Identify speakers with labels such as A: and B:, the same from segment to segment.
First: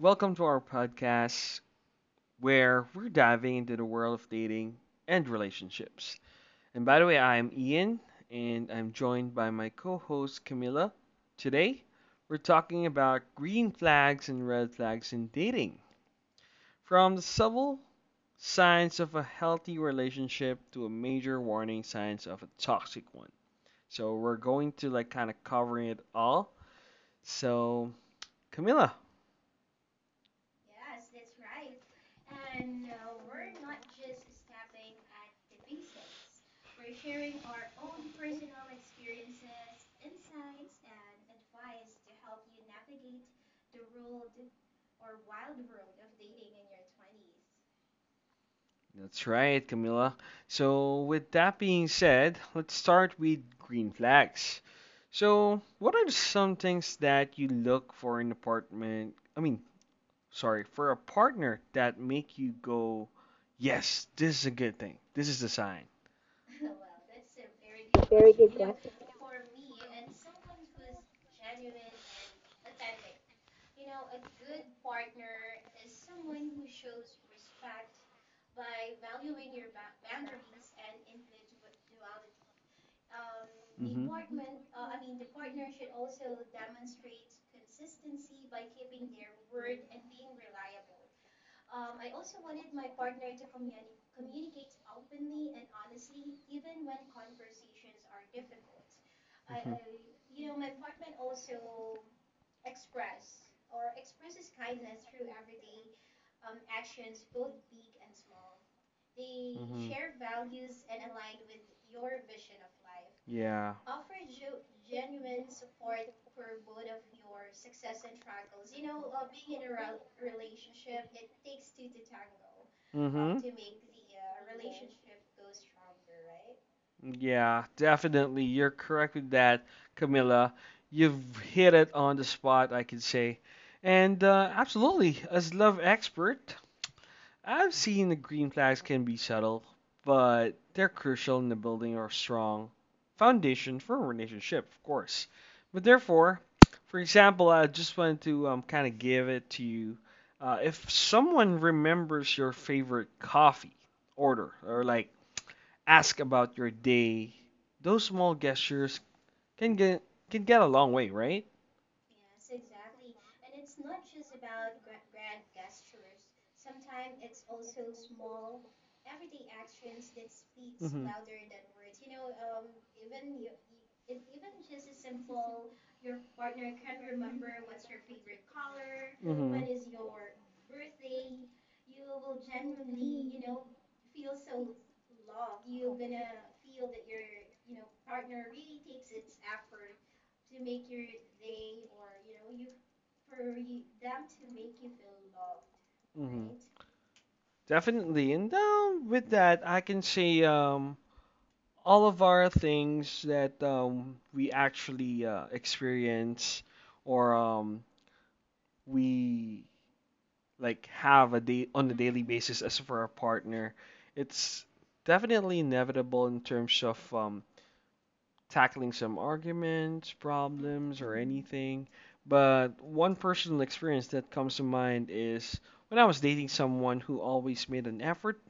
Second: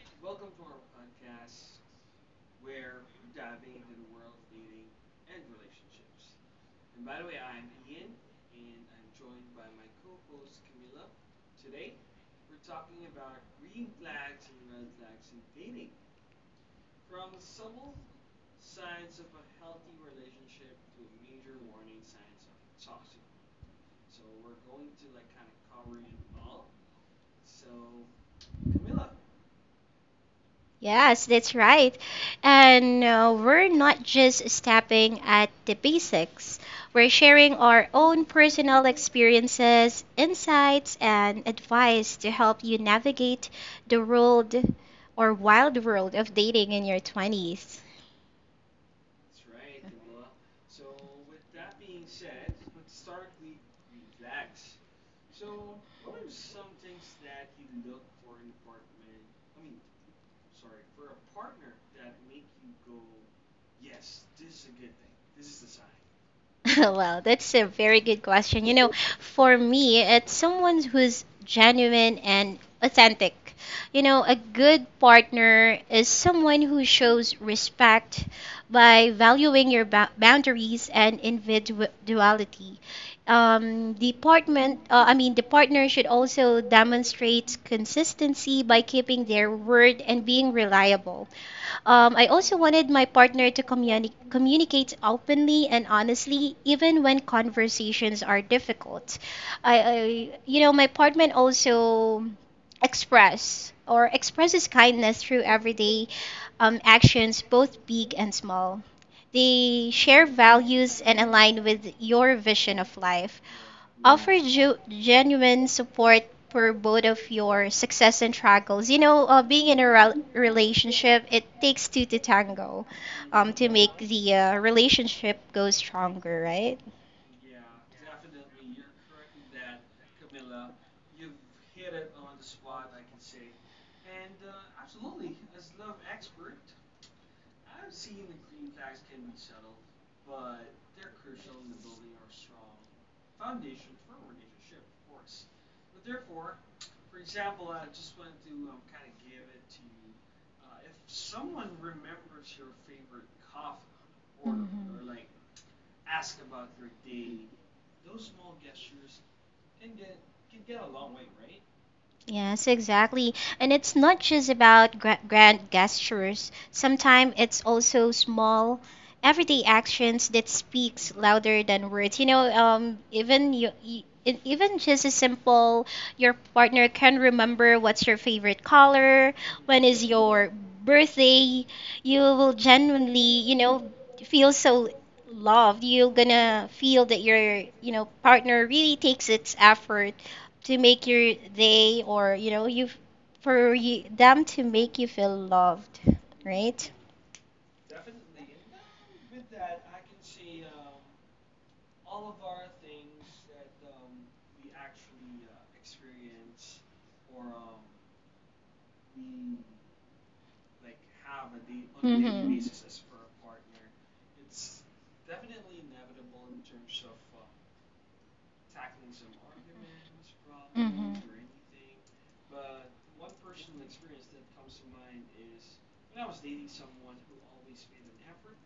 A: welcome to our podcast where we're diving into the world of dating and relationships. And by the way, I'm Ian and I'm joined by my co host Camilla. Today, we're talking about green flags and red flags in dating from the subtle signs of a healthy relationship to a major warning signs of a toxic one. So, we're going to like kind of covering it all. So, Camilla.
B: Yes, that's right. And we're not just stopping at the basics. We're sharing our own personal experiences, insights, and advice to help you navigate the world or wild world of dating in your 20s.
A: That's right, Camilla. So, with that being said, let's start with green flags. So, what are some things that you look for in apartment? I mean, sorry, for a partner that make you go, yes, this is a good thing. This is the sign.
B: Well, that's a very good question. You know, for me, it's someone who's genuine and authentic. You know, a good partner is someone who shows respect by valuing your boundaries and individuality. Um,
A: Mm-hmm.
B: department, uh, I mean, the partner should also demonstrate consistency by keeping their word and being reliable. I also wanted my partner to communicate openly and honestly, even when conversations are difficult. I you know, my partner
A: Hmm.
B: also expresses kindness through everyday actions, both big and small. They
A: Mhm.
B: share values and align with your vision of life,
A: Yeah.
B: offer genuine support for both of your success and struggles. You know, being in a relationship, it takes two to tango
A: Mhm.
B: to make the relationship go stronger, right?
A: Right? Yeah, definitely. You're correct with that, Camilla. You've hit it on the spot, I could say. And absolutely, as love expert, I've seen the green flags can be subtle, but they're crucial in the building or strong foundation for a relationship, of course. But therefore, for example, I just wanted to kind of give it to you. If someone remembers your favorite coffee order or
B: Mhm.
A: like ask about your day, those small gestures can get can get a long way, right?
B: Yes, exactly. And it's not just about grand gestures. Sometimes it's also small, everyday actions that speaks
A: Mhm.
B: louder than words. You know, even just a simple, your partner can remember what's your favorite color, when
A: Mhm.
B: is your birthday. You will genuinely, you know, feel so loved, you're gonna feel that your, you know, partner really takes its effort to make your day or, you know, you for you, them to make you feel loved,
A: Mhm.
B: right?
A: Definitely. And with that, I can say all of our things that we actually experience or we like have a day on a daily
B: Mhm.
A: basis as for our partner, it's definitely inevitable in terms of tackling some arguments, problems, or anything. But one personal experience that comes to mind is when I was dating someone who always made an effort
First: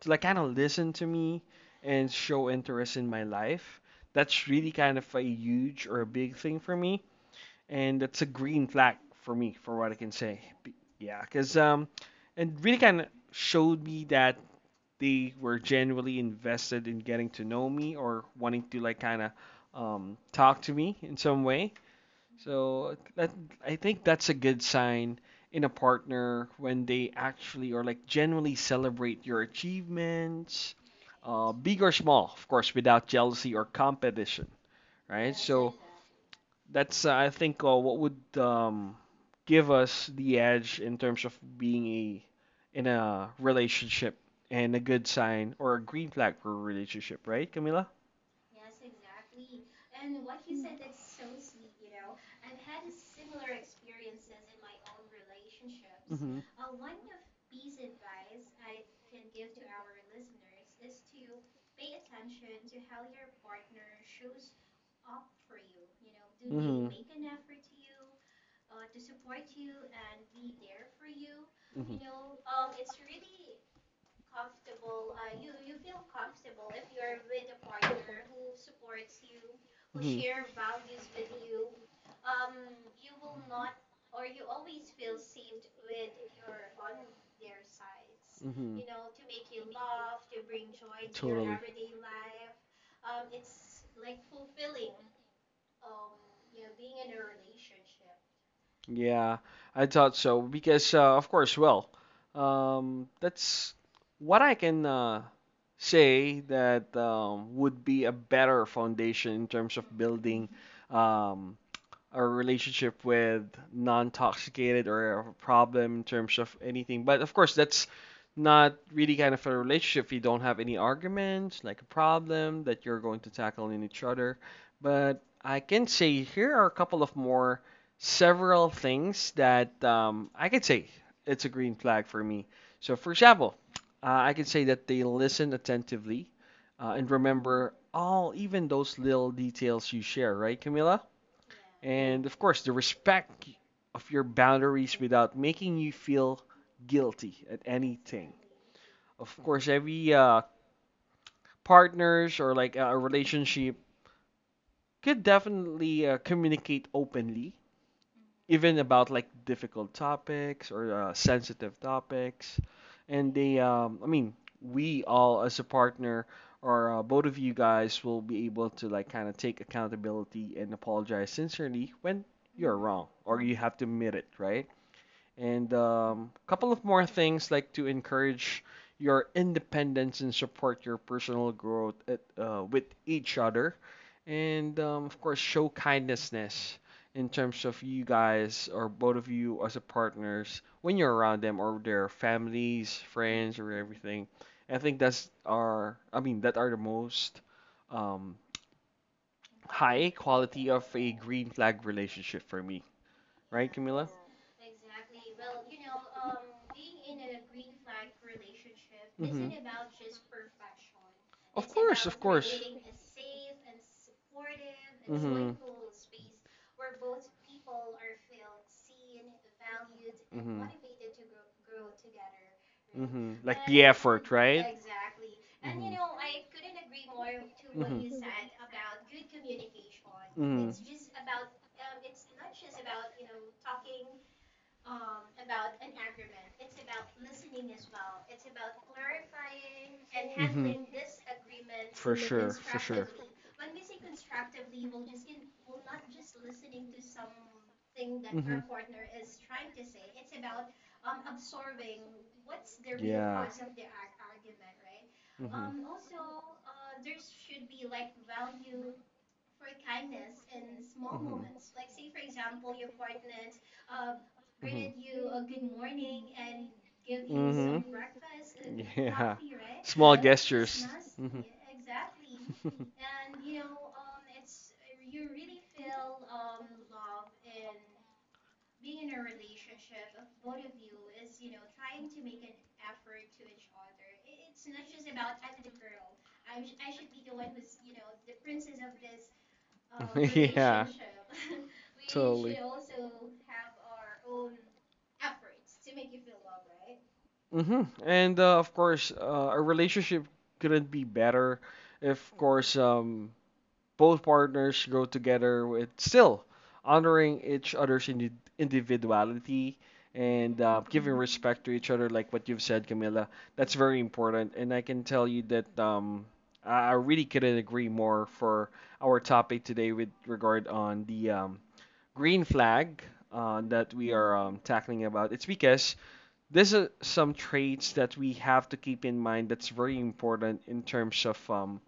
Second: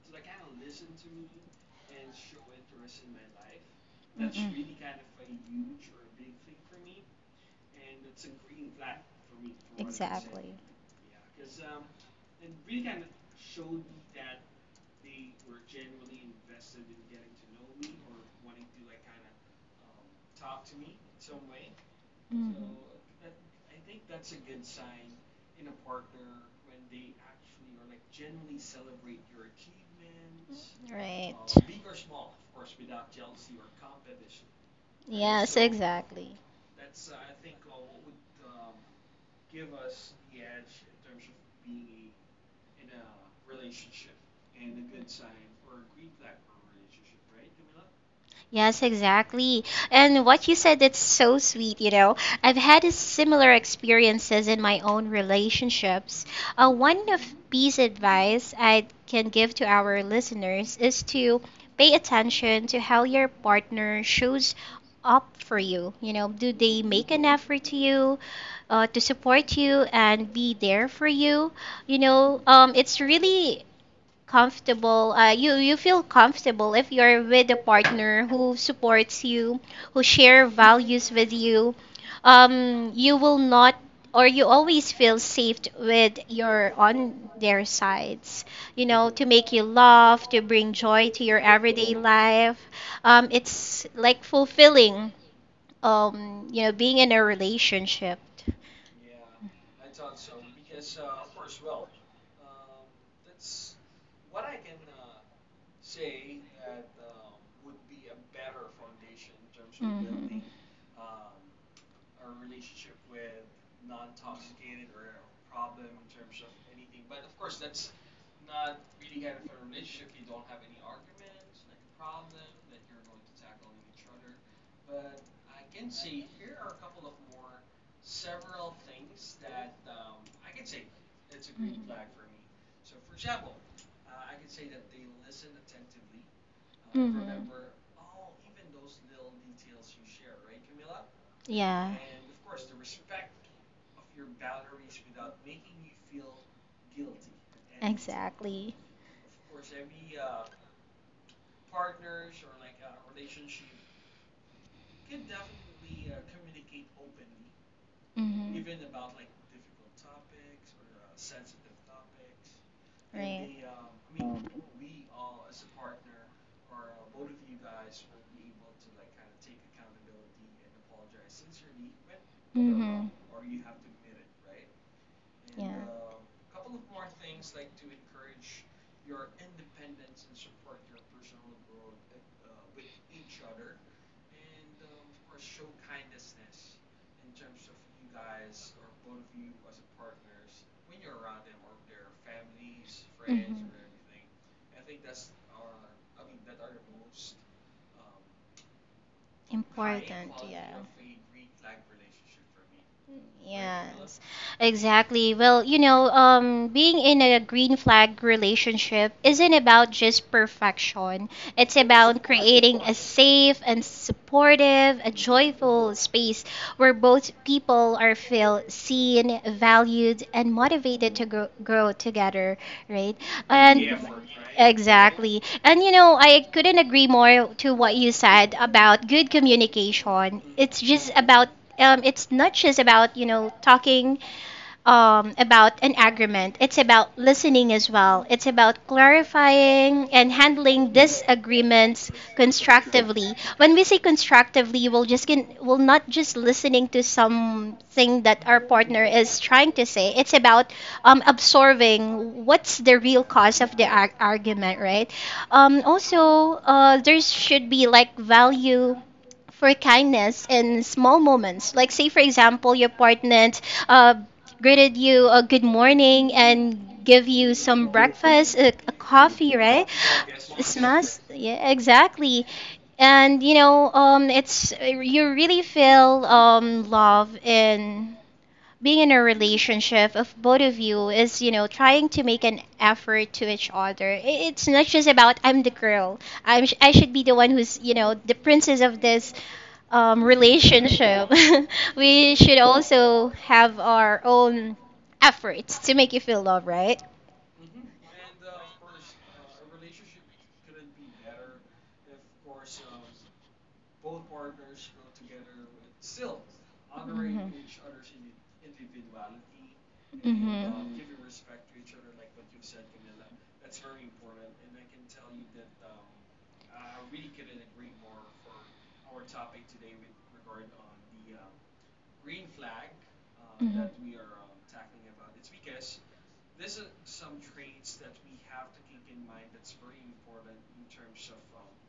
A: to like kind of listen to me and show interest in my life. That's really kind of a huge or a big thing for me, and that's a green flag for me, for what I can say. Yeah, because it really kind of showed me that they were genuinely invested in getting to know me or wanting to like kind of talk to me in some way. So that I think that's a good sign in a partner when they actually or like genuinely celebrate your achievements,
B: Right.
A: big or small, of course, without jealousy or competition, right?
B: Yes,
A: So
B: exactly.
A: that's I think what would give us the edge in terms of being a in a relationship and a good sign or a green flag for a relationship, right, Camila?
B: Yes, exactly. And what you said, it's so sweet, you know. I've had a similar experiences in my own relationships.
A: Mm-hmm.
B: One of piece advice I can give to our listeners is to pay attention to how your partner shows up for you. You know, do
A: Mm-hmm.
B: they
A: Mm-hmm.
B: make an
A: Mm-hmm.
B: effort to you, to support you and be there for you? You know, it's really comfortable you you feel comfortable if you're with a partner who supports you, who share values with you. You will not, or you always feel safe with your on their sides, you know, to make you laugh, to bring joy
A: Mm-hmm.
B: to your
A: Totally.
B: everyday life. It's like fulfilling, you know, being in a relationship.
A: Yeah, I thought so because, of course, well, that's what I can say that would be a better foundation in terms of building um, a relationship with non-toxicated or a problem in terms of anything. But of course, that's not really kind of a relationship if you don't have any arguments, like a problem that you're going to tackle in each other. But I can say here are a couple of more several things that I could say it's a green flag for me. So, for example, I could say that they listen attentively and remember all, even those little details you share, right, Camila? And of course, the respect of your boundaries without making you feel guilty at anything.
B: Exactly.
A: Of course, every partners or like a relationship could definitely communicate openly
B: Mhm.
A: even about like difficult topics or sensitive topics. And
B: Right.
A: I mean, we all as a partner or both of you guys will be able to like kind of take accountability and apologize sincerely when you're wrong or you have to admit it, right? And a couple of more things like to encourage your independence and support your personal growth with each other. And of course, show kindness in terms of you guys or both of you as a partners when you're around them or their families, friends, or everything. I think I mean, that are the most um, high quality of a green flag relationship for me. Right, Camila?
B: Yes, exactly. Well, you know, being in a green flag relationship isn't about just perfection. It's about creating a safe and supportive, a joyful space where both people are feel seen, valued, and motivated to grow together, right?
A: Mm-hmm.
B: And exactly. And you know, I couldn't agree more to what you said about good communication. It's not just about, you know, talking about an agreement. It's about listening as well. It's about clarifying and handling disagreements constructively. When we say constructively, we'll not just listening to something that
A: Mhm.
B: our partner is trying to say. It's about absorbing what's the real cause of the argument, right?
A: Hmm.
B: Also, there should be like value for kindness in small moments.
A: Mhm.
B: Like, say, for example, your partner uh, greeted you a good morning and give you
A: Mhm.
B: some breakfast, a coffee, right? Smells,
A: Mhm.
B: yeah, exactly. And you know, it's you really feel love in being in a relationship of both of you is you know trying to make an effort to each other. It's not just about I'm the girl, I should be the one who's, you know, the princess of this relationship. We should also have our own efforts to make you feel loved, right?
A: Hmm. And of course, a relationship couldn't be better if, of course, both partners go together with still honoring each other's individuality and giving respect to each other, like what you've said, Camilla. That's very important. And I can tell you that I really couldn't agree more for our topic today with regard on the green flag that we are tackling about. It's because this is some traits that we have to keep in mind that's very important in terms of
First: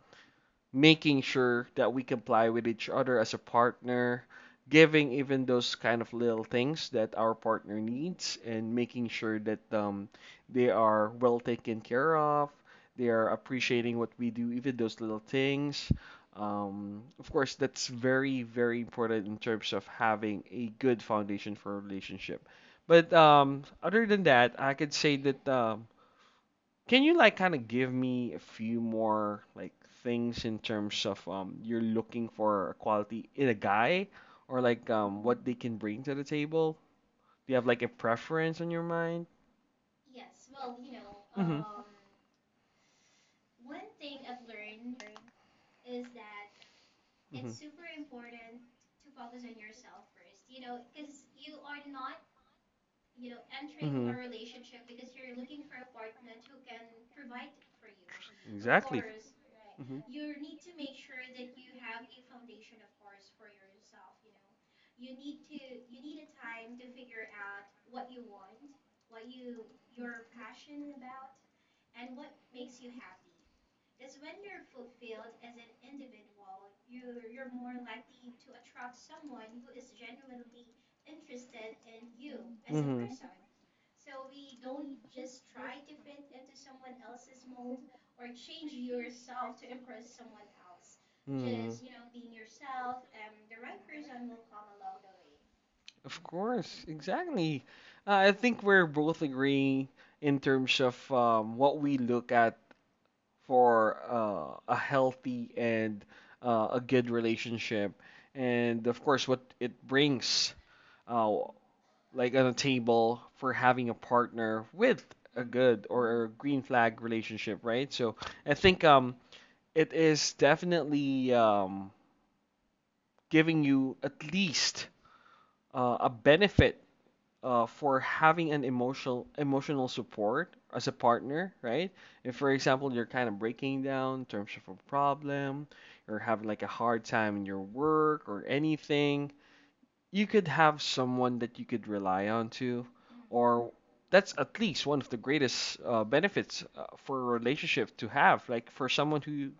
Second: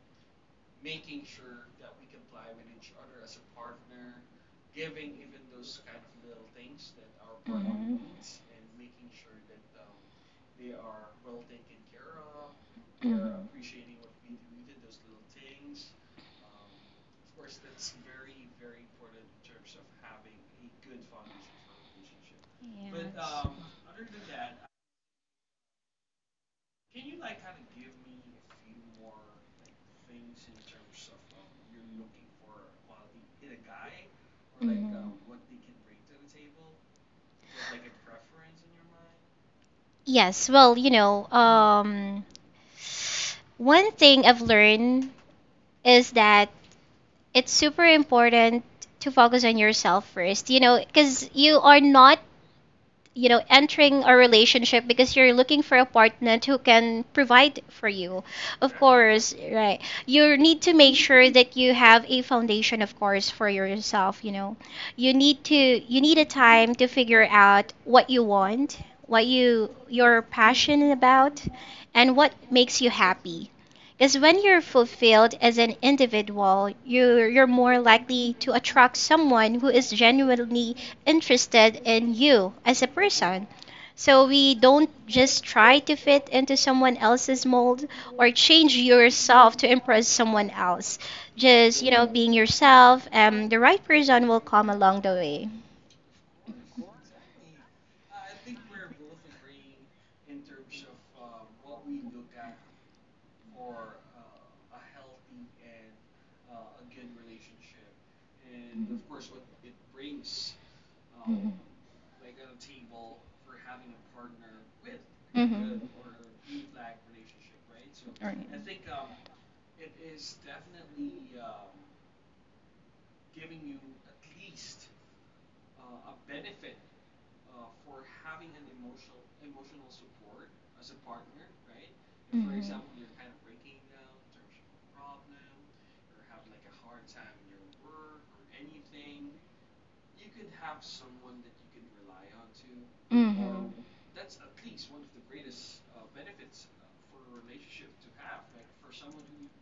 A: making sure that we comply with each other as a partner, giving even those kind of little things that our partner
B: Mhm.
A: needs, and making sure that they are well taken care of, they are
B: Mhm.
A: appreciating what we do, even those little things. Of course, that's very, very important in terms of having a good foundation for a relationship.
B: Yes.
A: But other than that, I could say that can you like kind of give me a few more like things in terms of you're looking for a quality in a guy or like
B: Mhm.
A: what they can bring to the table? Do you have like a preference on your mind?
B: Yes, well, you know,
A: Mm-hmm.
B: one thing I've learned is that it's
A: Mm-hmm.
B: super important to focus on yourself first, you know, because you are not, you know, entering
A: Mm-hmm.
B: a relationship because you're looking for a partner who can provide for you.
A: of
B: Of
A: Exactly.
B: course, right.
A: Mm-hmm.
B: You need to make sure that you have a foundation, of course, for yourself, you know. You need a time to figure out what you want, what you're passionate about, and what makes you happy, because when you're fulfilled as an individual, you're more likely to attract someone who is genuinely interested in you as a
A: Mm-hmm.
B: person. So we don't just try to fit into someone else's mold or change yourself to impress someone else. Just, you know, being
A: Mm-hmm.
B: yourself, the right person will come along the way.
A: Of course, exactly. I think we're both agreeing in terms of what we look at for a healthy and a good relationship, and of course, what it brings, uh,
B: Mhm.
A: like on a table for having a partner with a
B: Mm-hmm.
A: good or a green flag relationship, right? So
B: Right.
A: I think it is definitely giving you at least a benefit for having an emotional support as a partner, right? If, for example, you're kind of breaking down in terms of a problem, or having like a hard time in your work or anything, you could have someone that you could rely on to, or that's at least one of the greatest benefits for a relationship to have. Like for someone who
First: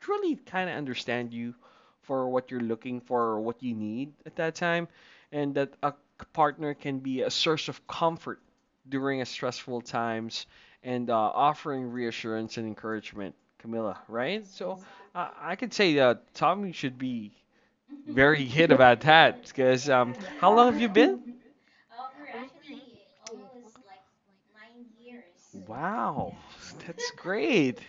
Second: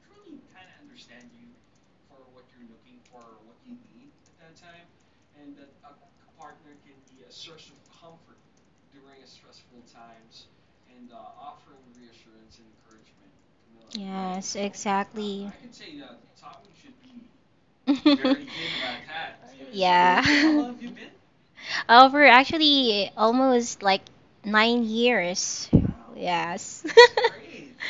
A: truly kind of understand you for what you're looking for or what you need at that time, and that a partner can be a source of comfort during a stressful times and offering reassurance and encouragement, Camilla, right? So I could say Tommy should be very hit about that because how long have you been
B: For actually almost like 9 years.
A: Wow,
B: Yes.
A: that's great.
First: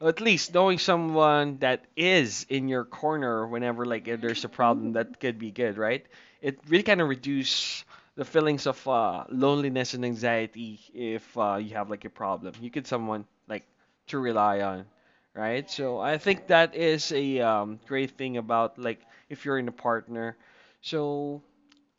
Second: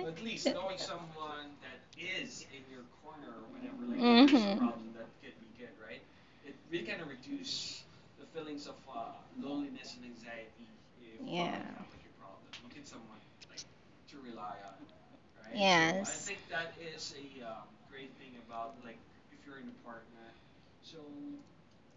A: Well, at least knowing someone that is in your corner whenever like if there's a
B: Mhm.
A: problem that could be good, right? It really kind of reduce the feelings of loneliness and anxiety if
B: Yeah.
A: you have like a problem. You get someone like to rely on, right? So I
B: Yes.
A: think that is a great thing about like if you're in a partner. So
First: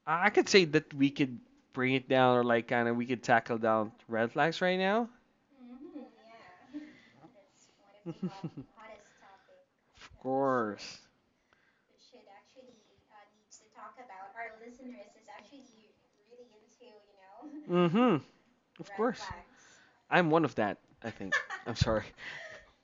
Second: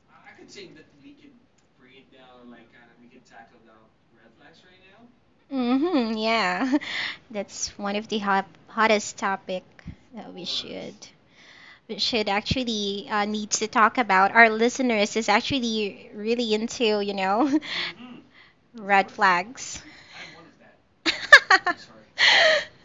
A: I could say that we could bring it down or like kind of we could tackle down red flags right now.
B: Mm-hmm, yeah. That's one of the hottest topic
A: Of
B: that
A: course.
B: should actually need to talk about. Our listeners is actually really into, you know,
A: Mm-hmm. Of
B: red
A: course.
B: flags.
A: I'm one of that, I think. I'm sorry.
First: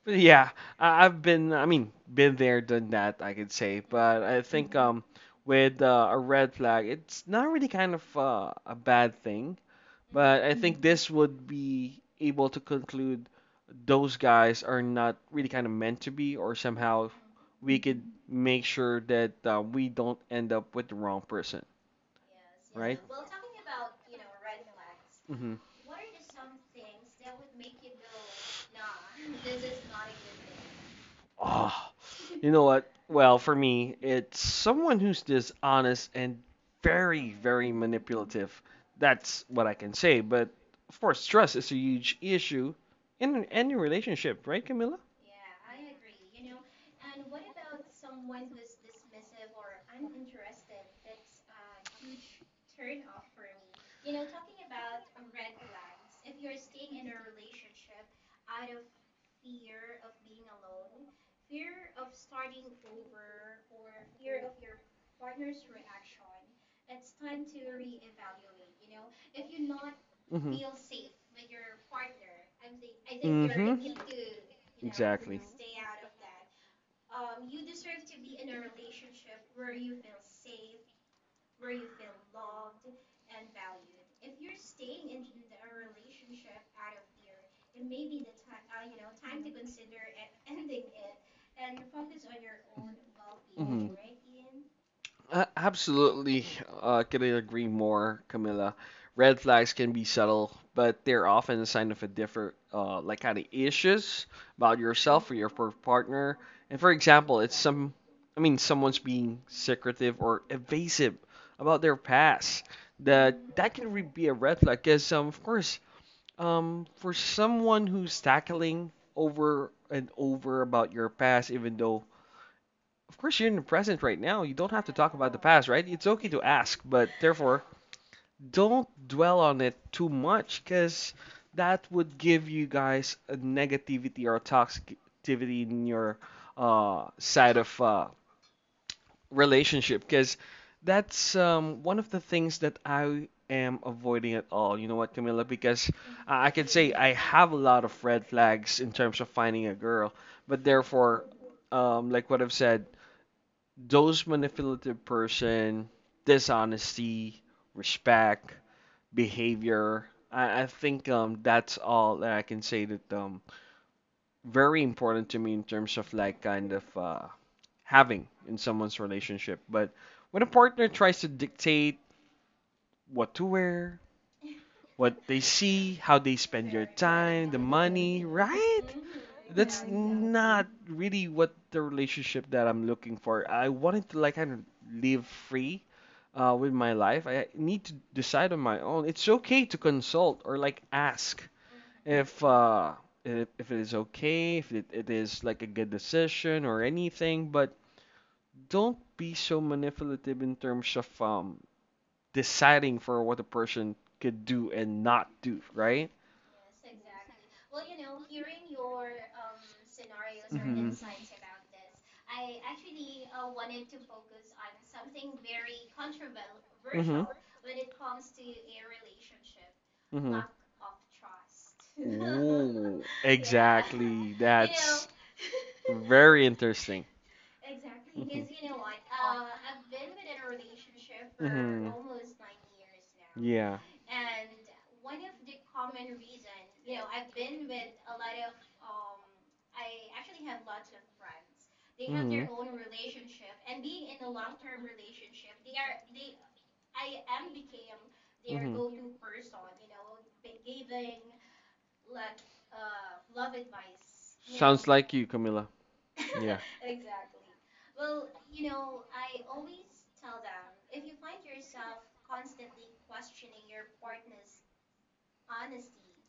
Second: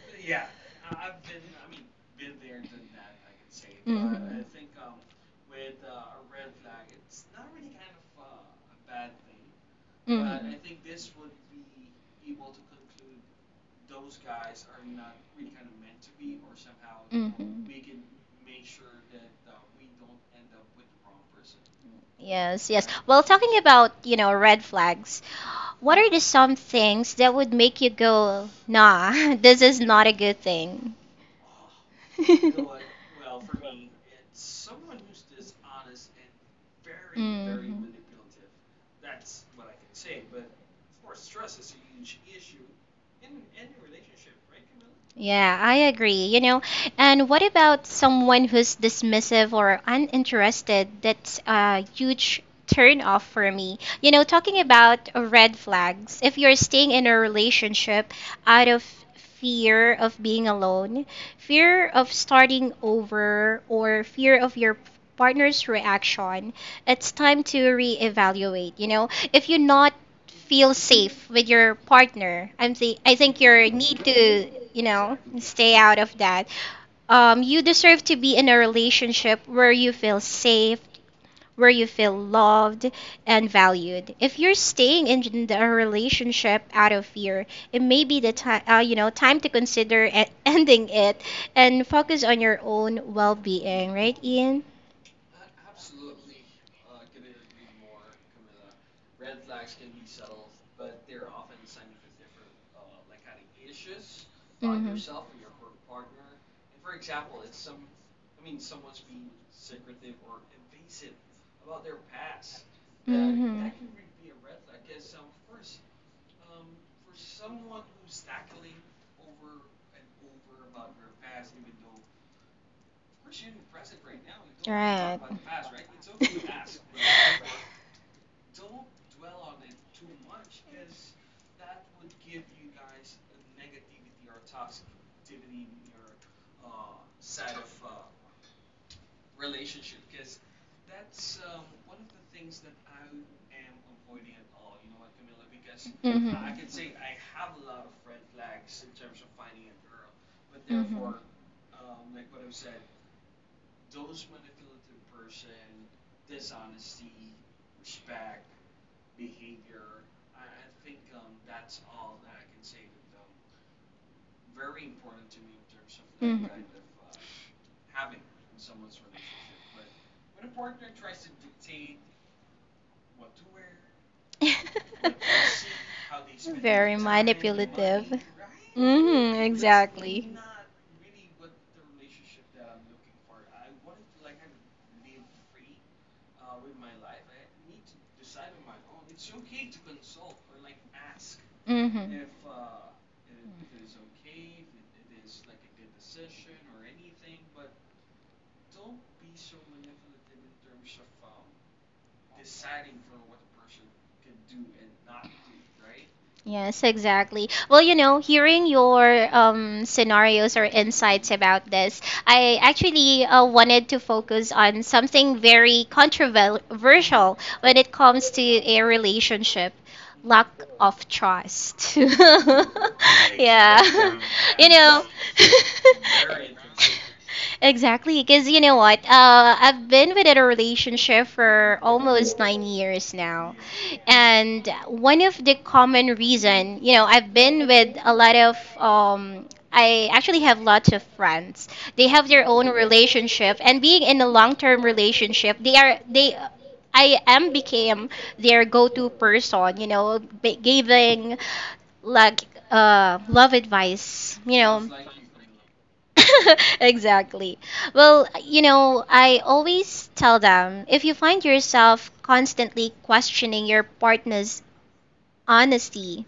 A: But yeah, I've been, I mean, been there, done that, I could say. But I
B: Mhm.
A: think with a red flag, it's not really kind of a bad thing. But I think this would be able to conclude those guys are not really kind of meant to be, or somehow
B: Mhm. Mhm.
A: we could make sure that we don't end up with the wrong person,
B: Yes, yes.
A: right?
B: Well, talking about, you know, red flags,
A: Mm-hmm.
B: what are the some things that would make you go, nah, this is not a good thing?
A: Ah. You know what? Well, for me, it's someone who's dishonest and very, very
B: Mhm.
A: manipulative. That's what I can say. But of course, trust is a huge issue in any relationship, right, Camilla?
B: Yeah, I agree. You know, and what about someone who's dismissive or uninterested? That's a huge turn off for me. You know, talking about red flags, if you're staying in a relationship out of fear of being alone, fear of starting over, or fear of your partner's reaction, it's time to reevaluate. You know, if you're not
A: Mm-hmm.
B: feel safe with your partner. I think you
A: Mm-hmm.
B: need to, you know,
A: Exactly.
B: stay out of that. You deserve to be in a relationship where you feel safe, where you feel loved and valued. If you're staying in the relationship out of fear, it may be the time, you know, time to consider ending it and focus on your own
A: Mm-hmm.
B: well-being, right, Ian?
A: Absolutely, couldn't agree more, Camilla. Red flags can be subtle, but they're often a sign of a different, like kind of issues about yourself or your partner. And for example, I mean, someone's being secretive or evasive about their past. That can be a red flag, because of course, for someone who's tackling over and over about your past, even though of course, you're in the present right now. You don't have to talk about
B: Want
A: the past, right? It's okay to ask, but therefore, don't dwell on it too much because that would give you guys a negativity or a toxicity in your side of relationship because that's one of the things that I am avoiding at all. You know what, Camila? Because I can say I have a lot of red flags in terms of finding a girl, but therefore, like what I've said, those manipulative person, dishonesty, respect, behavior. I think that's all that I can say that very important to me in terms of like kind of having in someone's relationship. But when a partner tries to dictate what to wear,
B: what
A: what they see, how they spend your time, the money, right? That's not really what the relationship that I'm looking for. I wanted to like kind of live free with my life. I need to decide on my own. It's okay to consult or like ask if uh, if it is okay, if it is like a good decision or anything, but don't be so manipulative in terms of deciding for what a person could do and not do, right?
B: Yes, exactly. Well, you know, hearing your scenarios or
A: Mhm.
B: insights about this, I actually wanted to focus on something very controversial when it comes to a relationship,
A: Mhm.
B: lack of trust.
A: Yeah.
B: Yeah.
A: Yeah.
B: You know,
A: Very interesting.
B: exactly, because you know what? I've been within a relationship for
A: Mhm.
B: almost 9 years now.
A: Yeah.
B: And one of the common reason, you know, I actually have lots of friends. They have their own relationship and being in a long-term relationship, they are they I am became their go-to
A: Mhm.
B: person, you know, giving like love advice, you
A: Sounds
B: know.
A: like you, Camila.
B: Exactly. Well, you know, I always tell them, if you find yourself constantly questioning your partner's honesty,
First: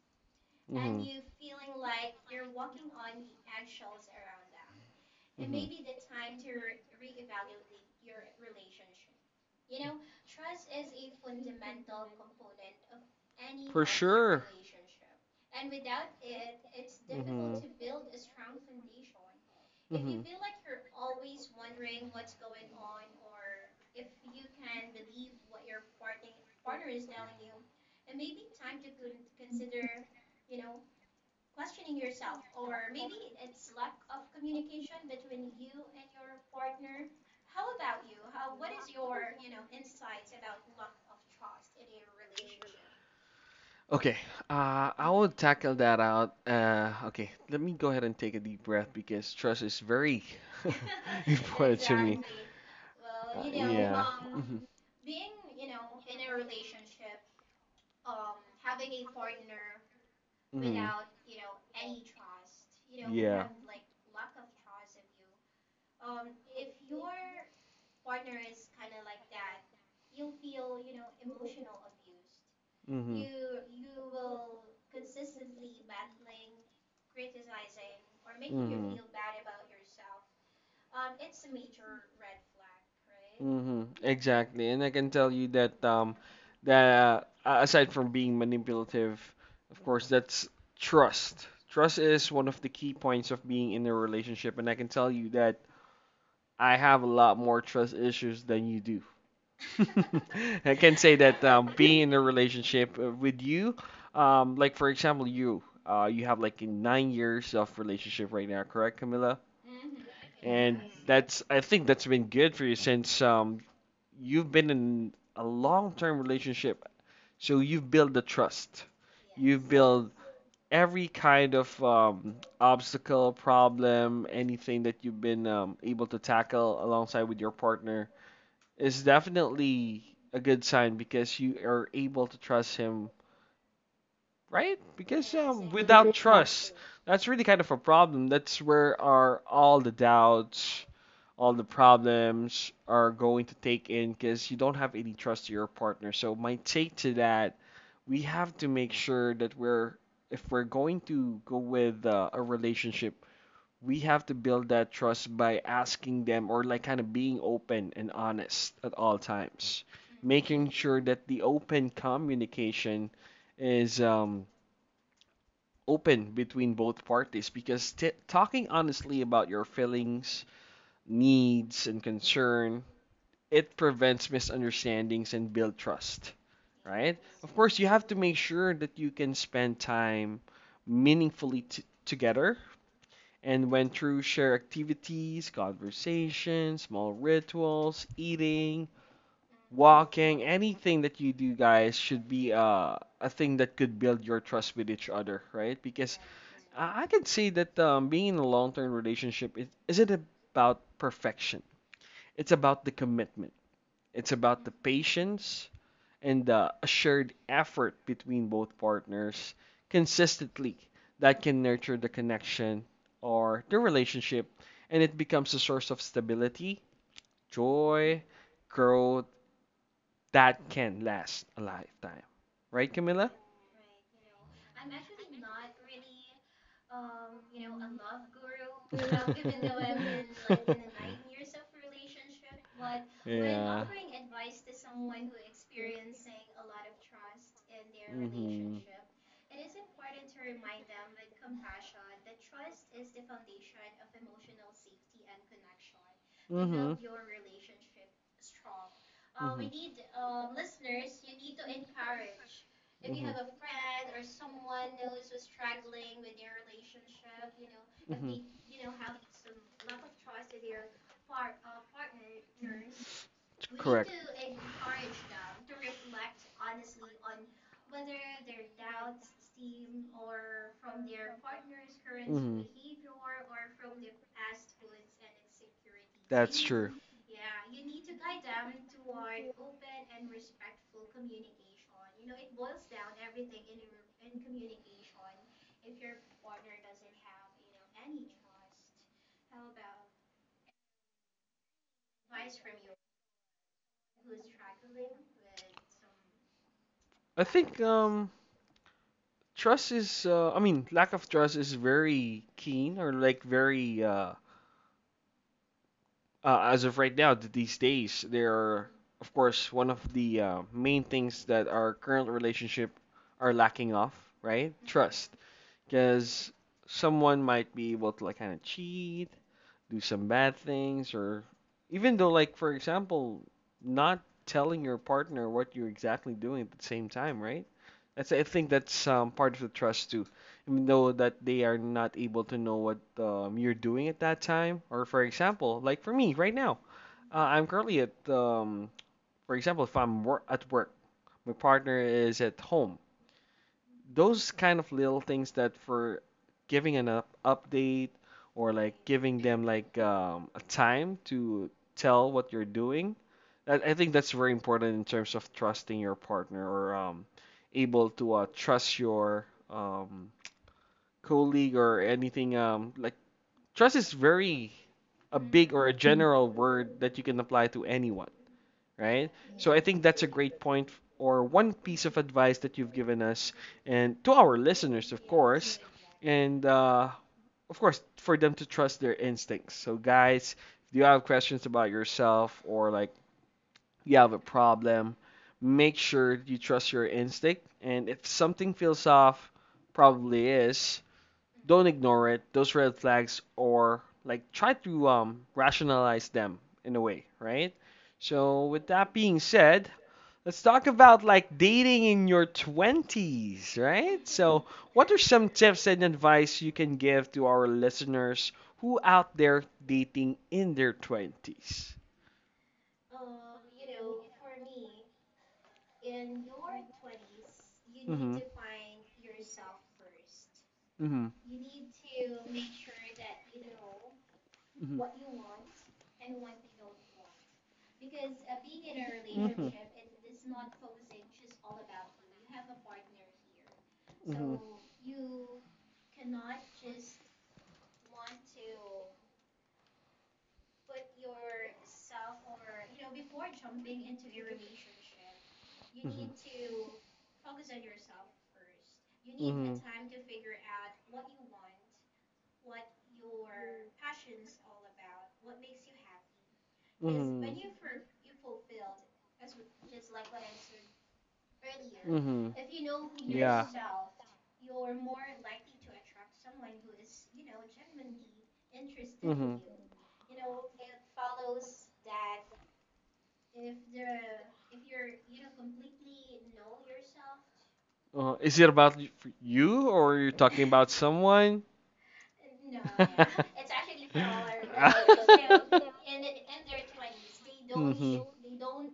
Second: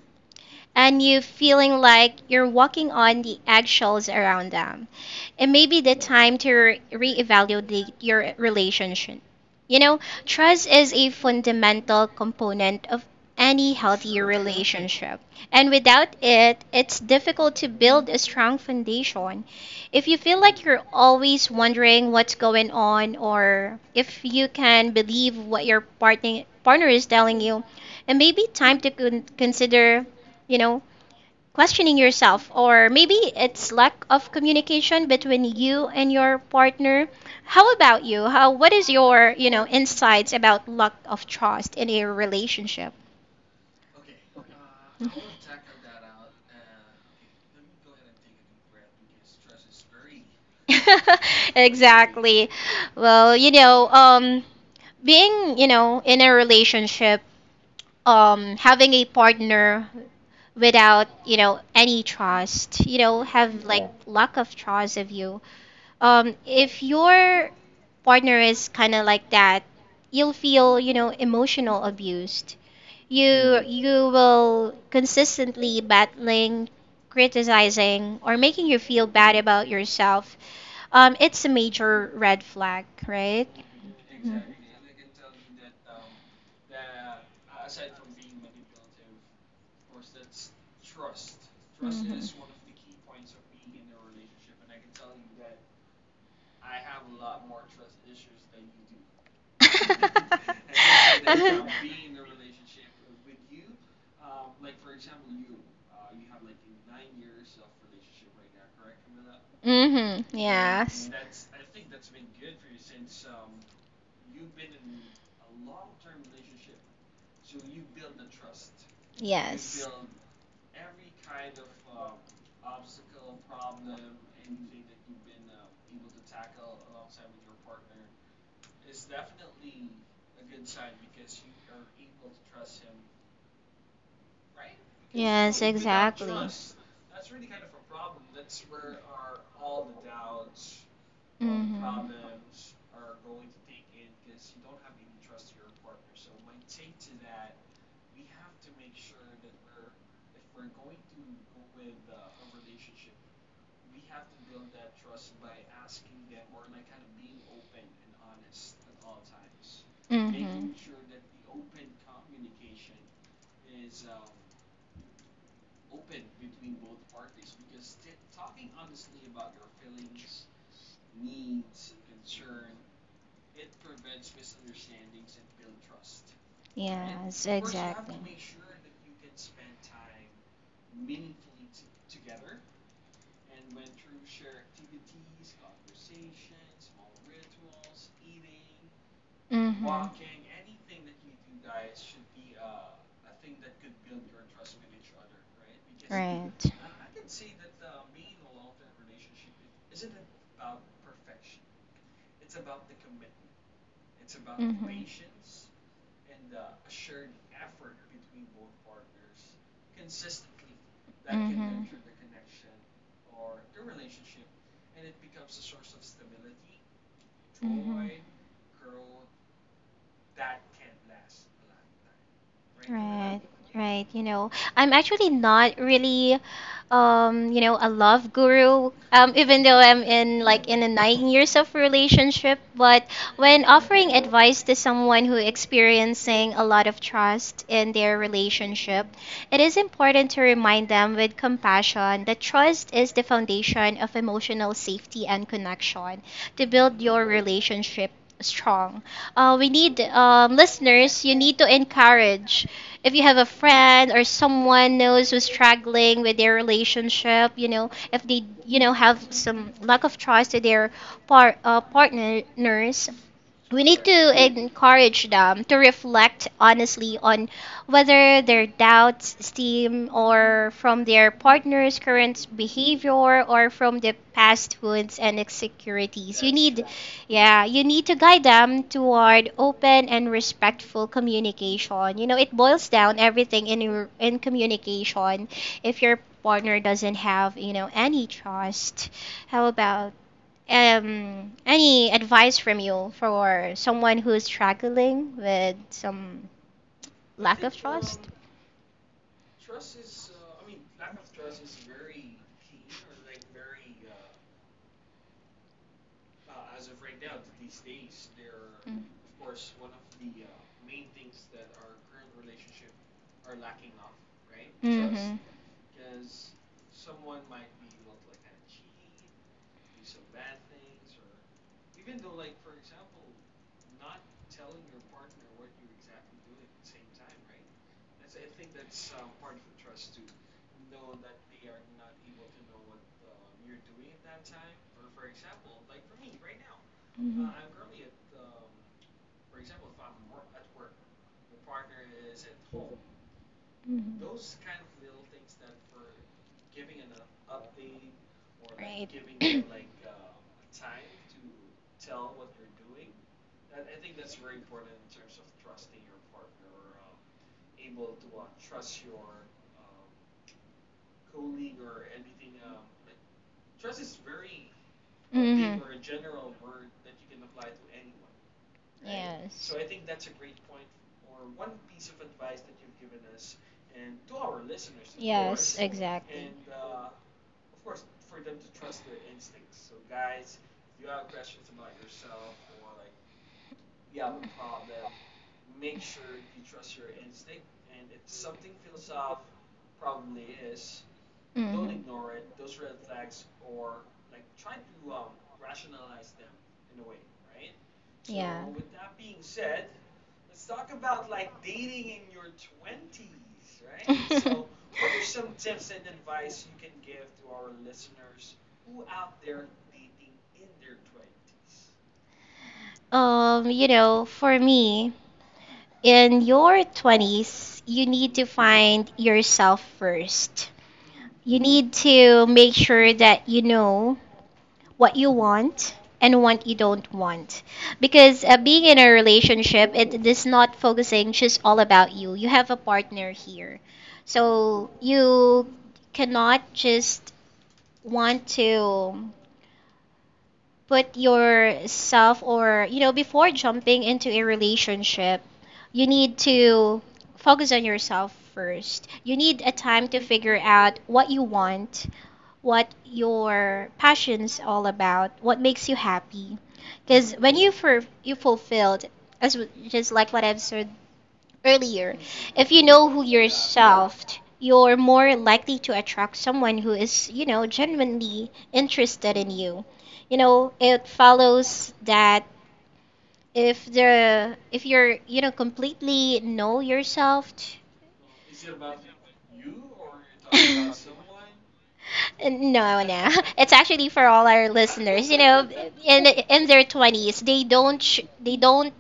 B: and you
A: Mhm.
B: feeling like you're walking on the eggshells around them. It may be the time to reevaluate your relationship. You know, trust is a fundamental component of any healthy relationship. And without it, it's difficult
A: Mhm.
B: to build a strong foundation. If you feel like you're always wondering what's going on or if you can believe what your partner is telling you, it may be time to consider, you know, questioning yourself, or maybe it's lack of communication between you and your partner. How about you? How what is your, you know, insights about lack of trust in a relationship?
A: Okay, I will tackle that out. Okay, let me go ahead and take a deep breath because trust is very.
B: Exactly. Well, you know,
A: Mhm,
B: being, you know, in a relationship, having a partner
A: mhm,
B: without, you know, any trust, you know, have like Yeah. lack of trust of you. If your partner is kind of like that, you'll feel, you know, emotional abused.
A: mhm,
B: You Mm. you will consistently battling, criticizing, or making you
A: mm-hmm.
B: feel bad about yourself. It's a major red flag, right?
A: Mm-hmm.
B: Mhm.
A: Exactly. And I can tell you that that aside from being manipulative, of course, that's trust. Trust is one of the key points of being in a relationship, and I can tell you that I have a lot more trust issues than you do. I can say that
B: Mhm.
A: being in a relationship with you, like for example, you, you have like 9 years of relationship right now, correct, Camilla?
B: hmm And
A: And
B: yes.
A: that's I think that's been good for you since you've been in a long-term relationship. So you've built the trust. You've
B: Yes.
A: built every kind of obstacle, problem, anything that you've been able to tackle alongside with your partner is definitely a good sign because you are able to trust him, right? Because
B: Yes,
A: without
B: exactly.
A: trust, that's really kind of a problem. That's where our all the doubts, all the
B: Mm-hmm.
A: problems are going to take in because you don't have any trust to your partner. So my take to that, we have to make sure that we're if we're going to go with a relationship we have to build that trust by asking them or like kind of being open and honest at all times, making
B: Mm-hmm.
A: sure that the open communication is open between both parties because talking honestly about your feelings, needs and concern, it prevents misunderstandings and build trust, right?
B: Yes,
A: Of course you have
B: exactly.
A: to make sure that you can spend time meaningfully together and went through shared activities, conversations, small rituals, eating,
B: Mm-hmm.
A: walking, anything that you do, guys, should be a thing that could build your trust with each other, right? Because
B: Right.
A: I can say that being in a long term relationship isn't about perfection, it's about the commitment. It's about the patience and the assured effort between both partners consistently that can nurture the connection or the relationship, and it becomes a source of stability, joy, growth that can last a lifetime. Right, Camilla?
B: Right, right. You know, I'm actually not really, you know, a love guru. Even though I'm in like in a 9 years of relationship, but when offering advice to someone who experiencing a lot of trust in their relationship, it is important to remind them with compassion that trust is the foundation of emotional safety and connection to
A: to
B: build your relationship strong. We need listeners. You need to encourage. If you have a friend or someone knows who's struggling with their relationship, you know, if they you know have some lack of trust to their partners, we need
A: Correct.
B: to
A: Correct.
B: encourage them to reflect honestly on whether their doubts stem or from their partner's current
A: Mhm.
B: behavior or from the past wounds and insecurities. You
A: That's And
B: need
A: true.
B: yeah, you need to guide them toward open and respectful communication. You know, it boils down everything in in communication. If your partner doesn't have, you know, any trust, how about any advice from you for someone who is struggling with some
A: I
B: lack of
A: think
B: trust?
A: Trust is I mean, lack of trust is very keen or like very as of right now, these
B: They
A: days they are
B: Mm.
A: of course one of the main things that our current relationship are lacking of, right? Mhm.
B: Mhm.
A: Trust. Because someone might be able to like kind of cheat, do some bad things, or even though like for example, not telling your partner what you're exactly doing at the same time, right? That's I think that's part of the trust too. Even though that they are not able to know what you're doing at that time, or for example, like for me right now, I'm currently at for example, if I'm at work, my partner is at home, those kind of little things that for giving an up update or like giving them like a time to tell what you're doing, I think that's very important in terms of trusting your partner or able to trust your colleague or anything like trust is very a big or a general word that you can apply to anyone, right? So I think that's a great point or one piece of advice that you've given us and to our listeners, of course, and of course for them to trust their instincts. So guys, if you have questions about yourself or like you have a problem, make sure you trust your instinct. And if something feels off, probably is, don't
B: Mhm.
A: ignore it. Those red flags or like try to rationalize them in a way, right? So, with that being said, let's talk about like dating in your 20s, right? So, what are some tips and advice you can give to our listeners who out there dating in their 20s?
B: You know, for me, in your 20s, you need
A: Mhm.
B: to find yourself first.
A: Mhm.
B: You need to make sure that you know
A: Mhm.
B: what you want and what you don't want. Because being in a
A: Mhm.
B: relationship, it is not focusing just all about you. You have a partner here.
A: Mhm.
B: So you cannot just want to put yourself or, before jumping into a relationship, you
A: So
B: need
A: Mhm.
B: to focus on yourself first. You need a
A: Mhm.
B: time to figure out what you want, what your passion's all about, what makes you happy. Because
A: Mm-hmm.
B: when
A: Mhm.
B: you for you fulfilled, as just like what I've said earlier,
A: Mm-hmm.
B: if you know who
A: Yeah.
B: yourself, you're more likely to attract someone who is, genuinely interested in
A: Mm-hmm.
B: you. You know, it follows that if you're, completely know yourself,
A: Is it about you or you're talking about someone?
B: No, no. It's actually for all our listeners. You know, in their 20s, they don't sh-
A: Mm-hmm.
B: they don't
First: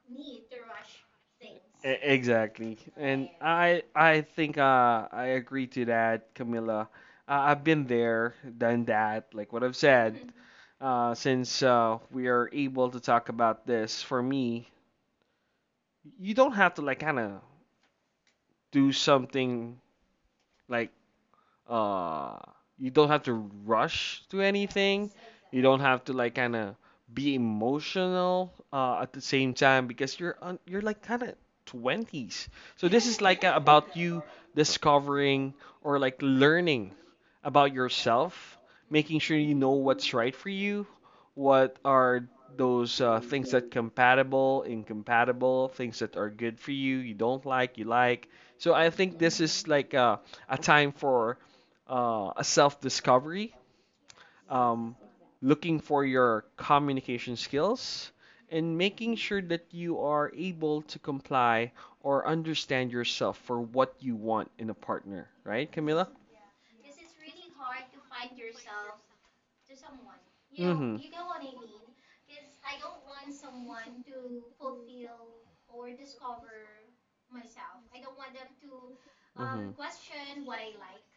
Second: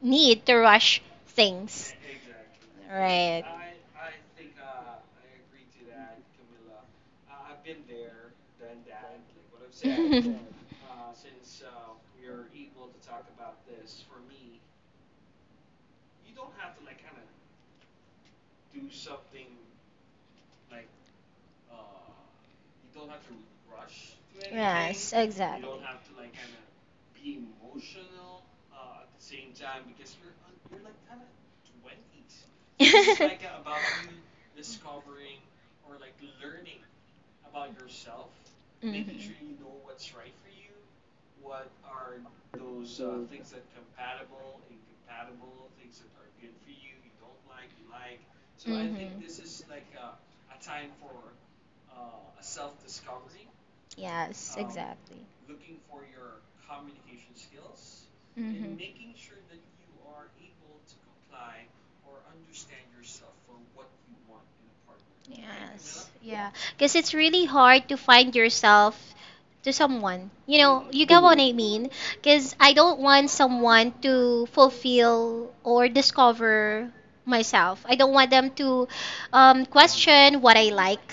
B: need to rush things.
A: Exactly. And
B: Right.
A: right. I think I agree to that, Camilla. I've been there, done that, like what I've said. Since we are able to talk about this, for me, you don't have to like kind of do something like uh you don't have to rush to anything.
B: Yes,
A: You
B: exactly.
A: don't have to like kind of be emotional at the same time because you're like kind of 20s. So this is like about you discovering or like learning about yourself, making sure you
B: Mm-hmm.
A: know what's right for you, what are those things that compatible, incompatible, things that are good for you, you don't like, you like. So I
B: Mm-hmm.
A: think this is like a time for a self discovery,
B: Yes,
A: um, looking for your communication skills, and making sure that you are able to comply or understand yourself for what you want in a partner.
B: right,
A: Right, Camila?
B: Camilla? Yeah. Because it's really hard to find yourself to
A: Someone. You know,
B: someone. You know,
A: mm-hmm,
B: you
A: you
B: get
A: know
B: what
A: what
B: Mhm.
A: I
B: I
A: mean?
B: mean? Because I don't want someone to fulfill or discover myself. I don't want them to
A: Mm-hmm. Question
B: question
A: what
B: what I
A: I like.
B: like.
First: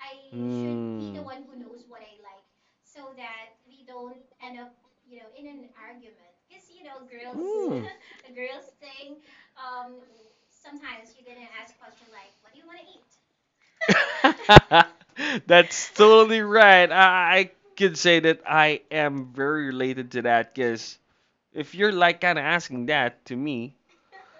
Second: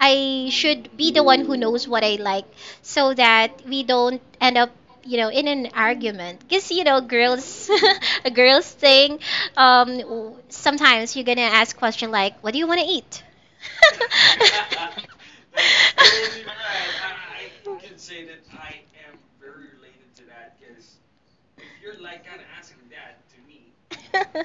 A: I
B: I should
A: should be
B: be
A: the
B: the
A: Mm. one
B: one
A: who
B: who
A: knows
B: knows
A: what
B: what
A: I
B: I
A: like,
B: like, so that we don't end up, you
A: you
B: know
A: know,
B: in
A: in
B: an
A: an argument.
B: argument, because
A: Because,
B: you
A: you
B: know
A: know, girls,
B: girls
A: mm.
B: a girls thing sometimes you're gonna ask question like what do you want to
A: That's totally right. I can say
B: eat.
A: that I am very related to that because if you're like kind of asking that to me,
B: Sorry.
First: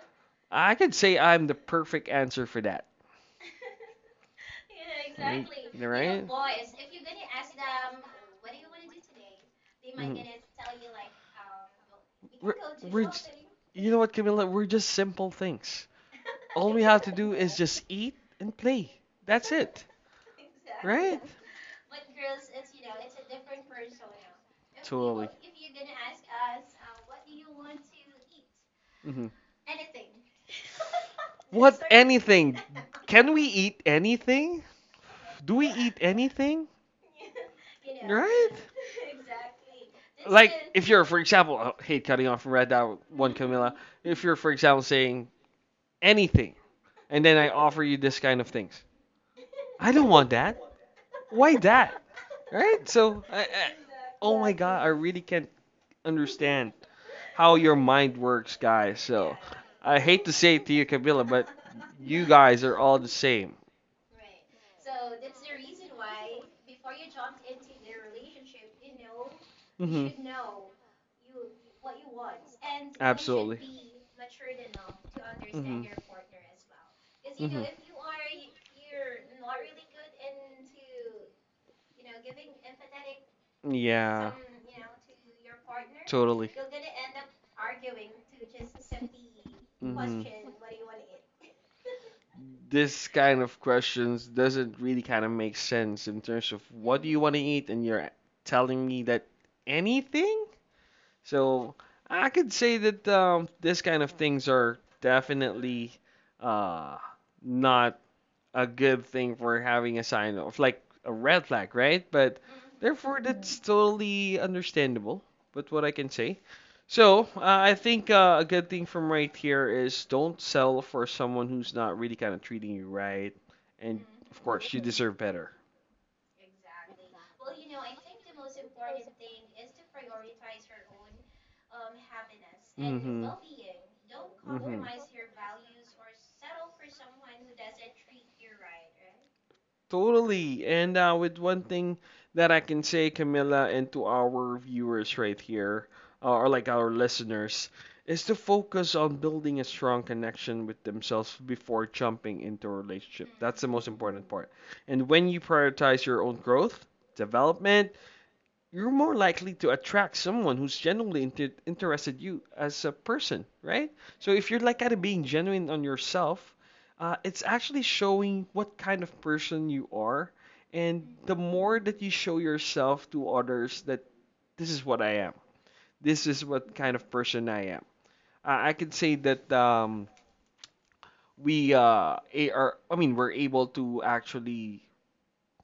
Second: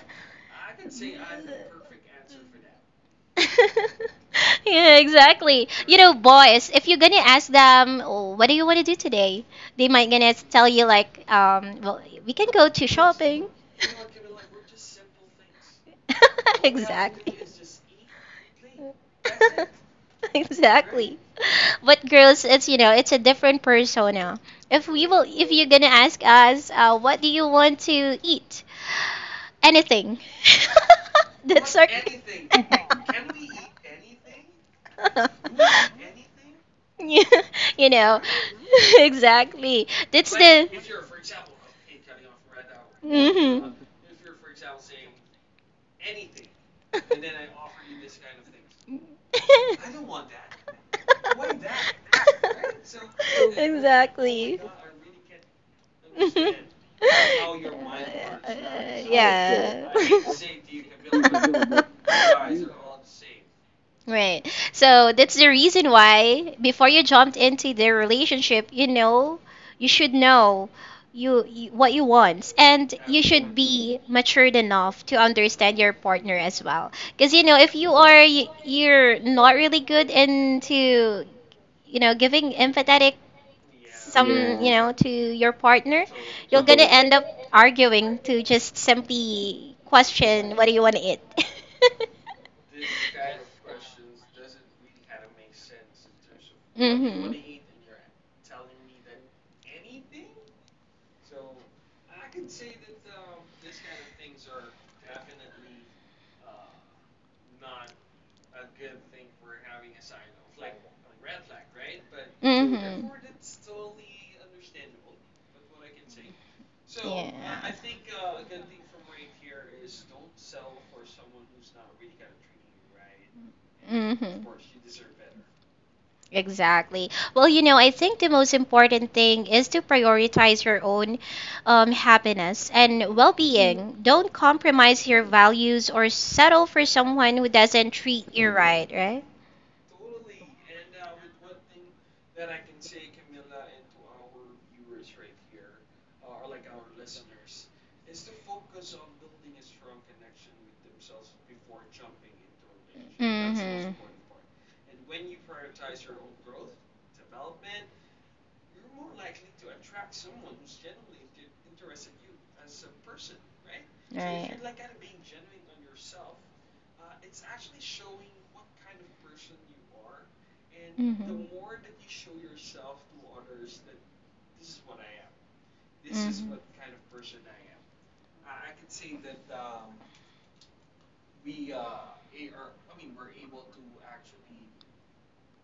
A: I could say
B: I
A: I'm the perfect answer for that.
B: for that. Yeah,
A: You
B: exactly.
A: know,
B: You know,
A: right? Little
B: boys, if you're gonna ask them, oh, what do you want to do today? They might
A: Mhm.
B: gonna tell you like, well, we can
A: We're-
B: go to
A: we're just-
B: shopping.
A: You know what, Camilla? We're just simple things. All we have to do
B: Exactly.
A: is just eat and play. That's it, right?
B: Exactly, but girls, it's, you know, it's a different persona, if we
A: Totally.
B: will, if you're gonna ask
A: Going
B: us what do you want to eat,
A: us, hmm.
B: anything. That's
A: What,
B: our
A: anything? Can we eat anything? Do we eat anything?
B: Yeah, you know.
A: Right?
B: Exactly, that's
A: Like
B: the
A: if you're, for example, I hate cutting off from Red Dot One, Camilla.
B: hmm.
A: If you're, for example, saying anything, and then I offer you this kind of things, I don't want
B: I
A: that. Why
B: that.
A: that? Right? So, oh my God, I really can't understand how your mind works, guys. So I hate to say it to you, Camilla, but you guys
B: Guys.
A: are all the same.
B: Right. So that's the reason why before you jumped into their relationship, you know, you
A: Hmm.
B: should know you what you want, and you should
A: Absolutely.
B: be matured enough to
A: Hmm.
B: understand
A: Hmm.
B: your partner as well. Cuz you know, if you are you're not really good into, you know, giving empathetic
A: Yeah,
B: some, yeah, you, yeah, know to your partner,
A: totally.
B: you're going to, so, end up arguing to just simply
A: Hmm.
B: question what do you want to eat.
A: This kind of questions doesn't really kind of make sense in terms of what do you want to eat and you're telling me that anything? So I could say that this kind of things are definitely uh, not a good thing for having a sign of like a red flag, right? But therefore, that's totally understandable. But what I can say, so I think a good thing from right here is don't sell for someone who's not really kind of treating you right,
B: And
A: and of course you deserve better.
B: exactly. Well, you know, I think the most important thing is to prioritize your own happiness and
A: Mm-hmm.
B: well being. Don't
A: Mm-hmm.
B: compromise your values or settle for someone who doesn't treat you right, right?
A: Totally. And with one thing that I can say, Camilla, and to our viewers right here, or like our listeners, is to focus on building a strong connection with themselves before jumping into a relationship. That's the most
B: Mhm.
A: important part. And when you prioritize your own growth, development, you're more likely to attract someone who's genuinely interested you as a person, right? So if
B: Right.
A: you're like kind of being genuine on yourself, it's actually showing what kind of person you are, and the more that you show yourself to others that this is what I am, this is what kind of person I am. I could say that we are, I mean, we're able to actually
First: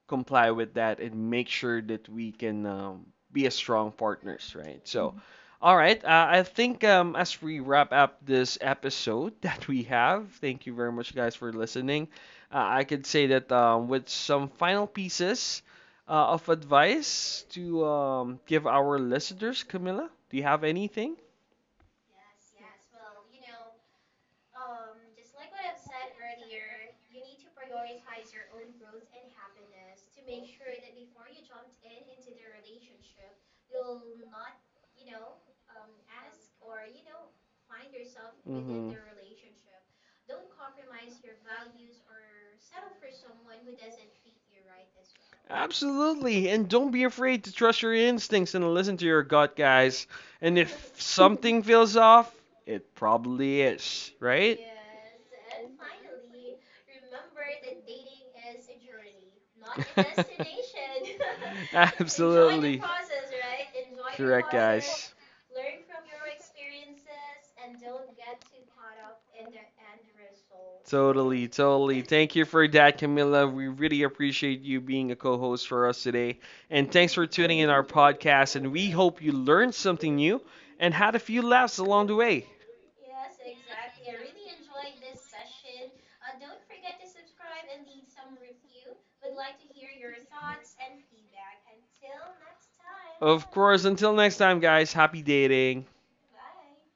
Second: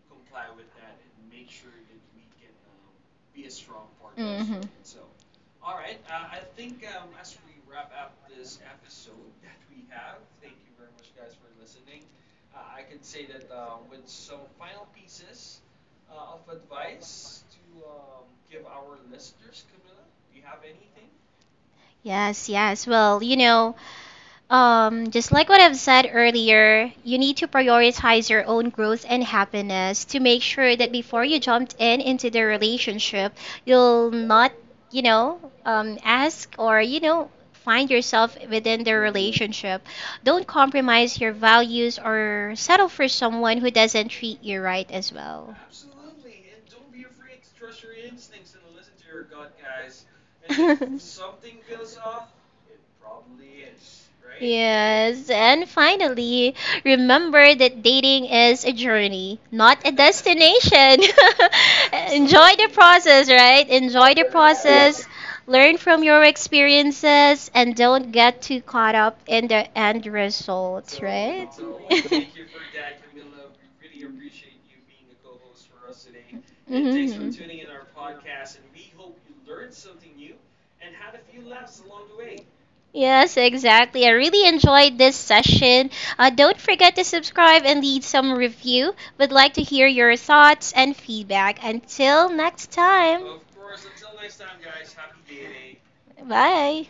A: comply with that and make sure that we can be a strong partners, right? So, all right, I think as we wrap up this episode that we have, thank you very much, guys, for listening. I could say that with some final pieces of advice to give our listeners, Camilla, do you have anything?
B: Yes, yes. Well, you know, just like what I've said earlier, you need to prioritize your own growth and happiness to make sure that before you jumped in into the relationship, you'll not, you know, ask or, you know, find yourself within the
A: Mhm.
B: relationship. Don't compromise your values or settle for someone who doesn't treat you right as well.
A: Absolutely. And don't be afraid to trust your instincts and listen to your gut, guys. And if something feels off, it probably is, right? Yes,
B: Yes,
A: and
B: and
A: finally,
B: finally,
A: we're
B: remember
A: at
B: that dating is a
A: the
B: journey, not
A: date, not
B: a
A: the destination.
B: destination.
A: Enjoy the
B: Enjoy the
A: Absolutely. Process,
B: process,
A: right?
B: right?
A: Enjoy the
B: Enjoy the
A: Correct,
B: process,
A: process, guys. Learn
B: learn
A: from
B: from your
A: experience,
B: experiences,
A: and
B: and
A: don't
B: don't
A: get
B: get too
A: caught
B: caught
A: up
B: up
A: in
B: in
A: the
B: the end results,
A: totally,
B: right?
A: totally. Thank you for that, Camilla. We really appreciate you being a co host for us today. And thanks for
B: Hmm.
A: tuning in our podcast. And we hope you learned something new and had a few laughs along the way.
B: Yes, exactly. I really enjoyed this session. Don't forget to subscribe and leave some review. Would like to hear your thoughts and feedback. Until next time.
A: Of course, until next time, guys, happy dating.
B: Bye.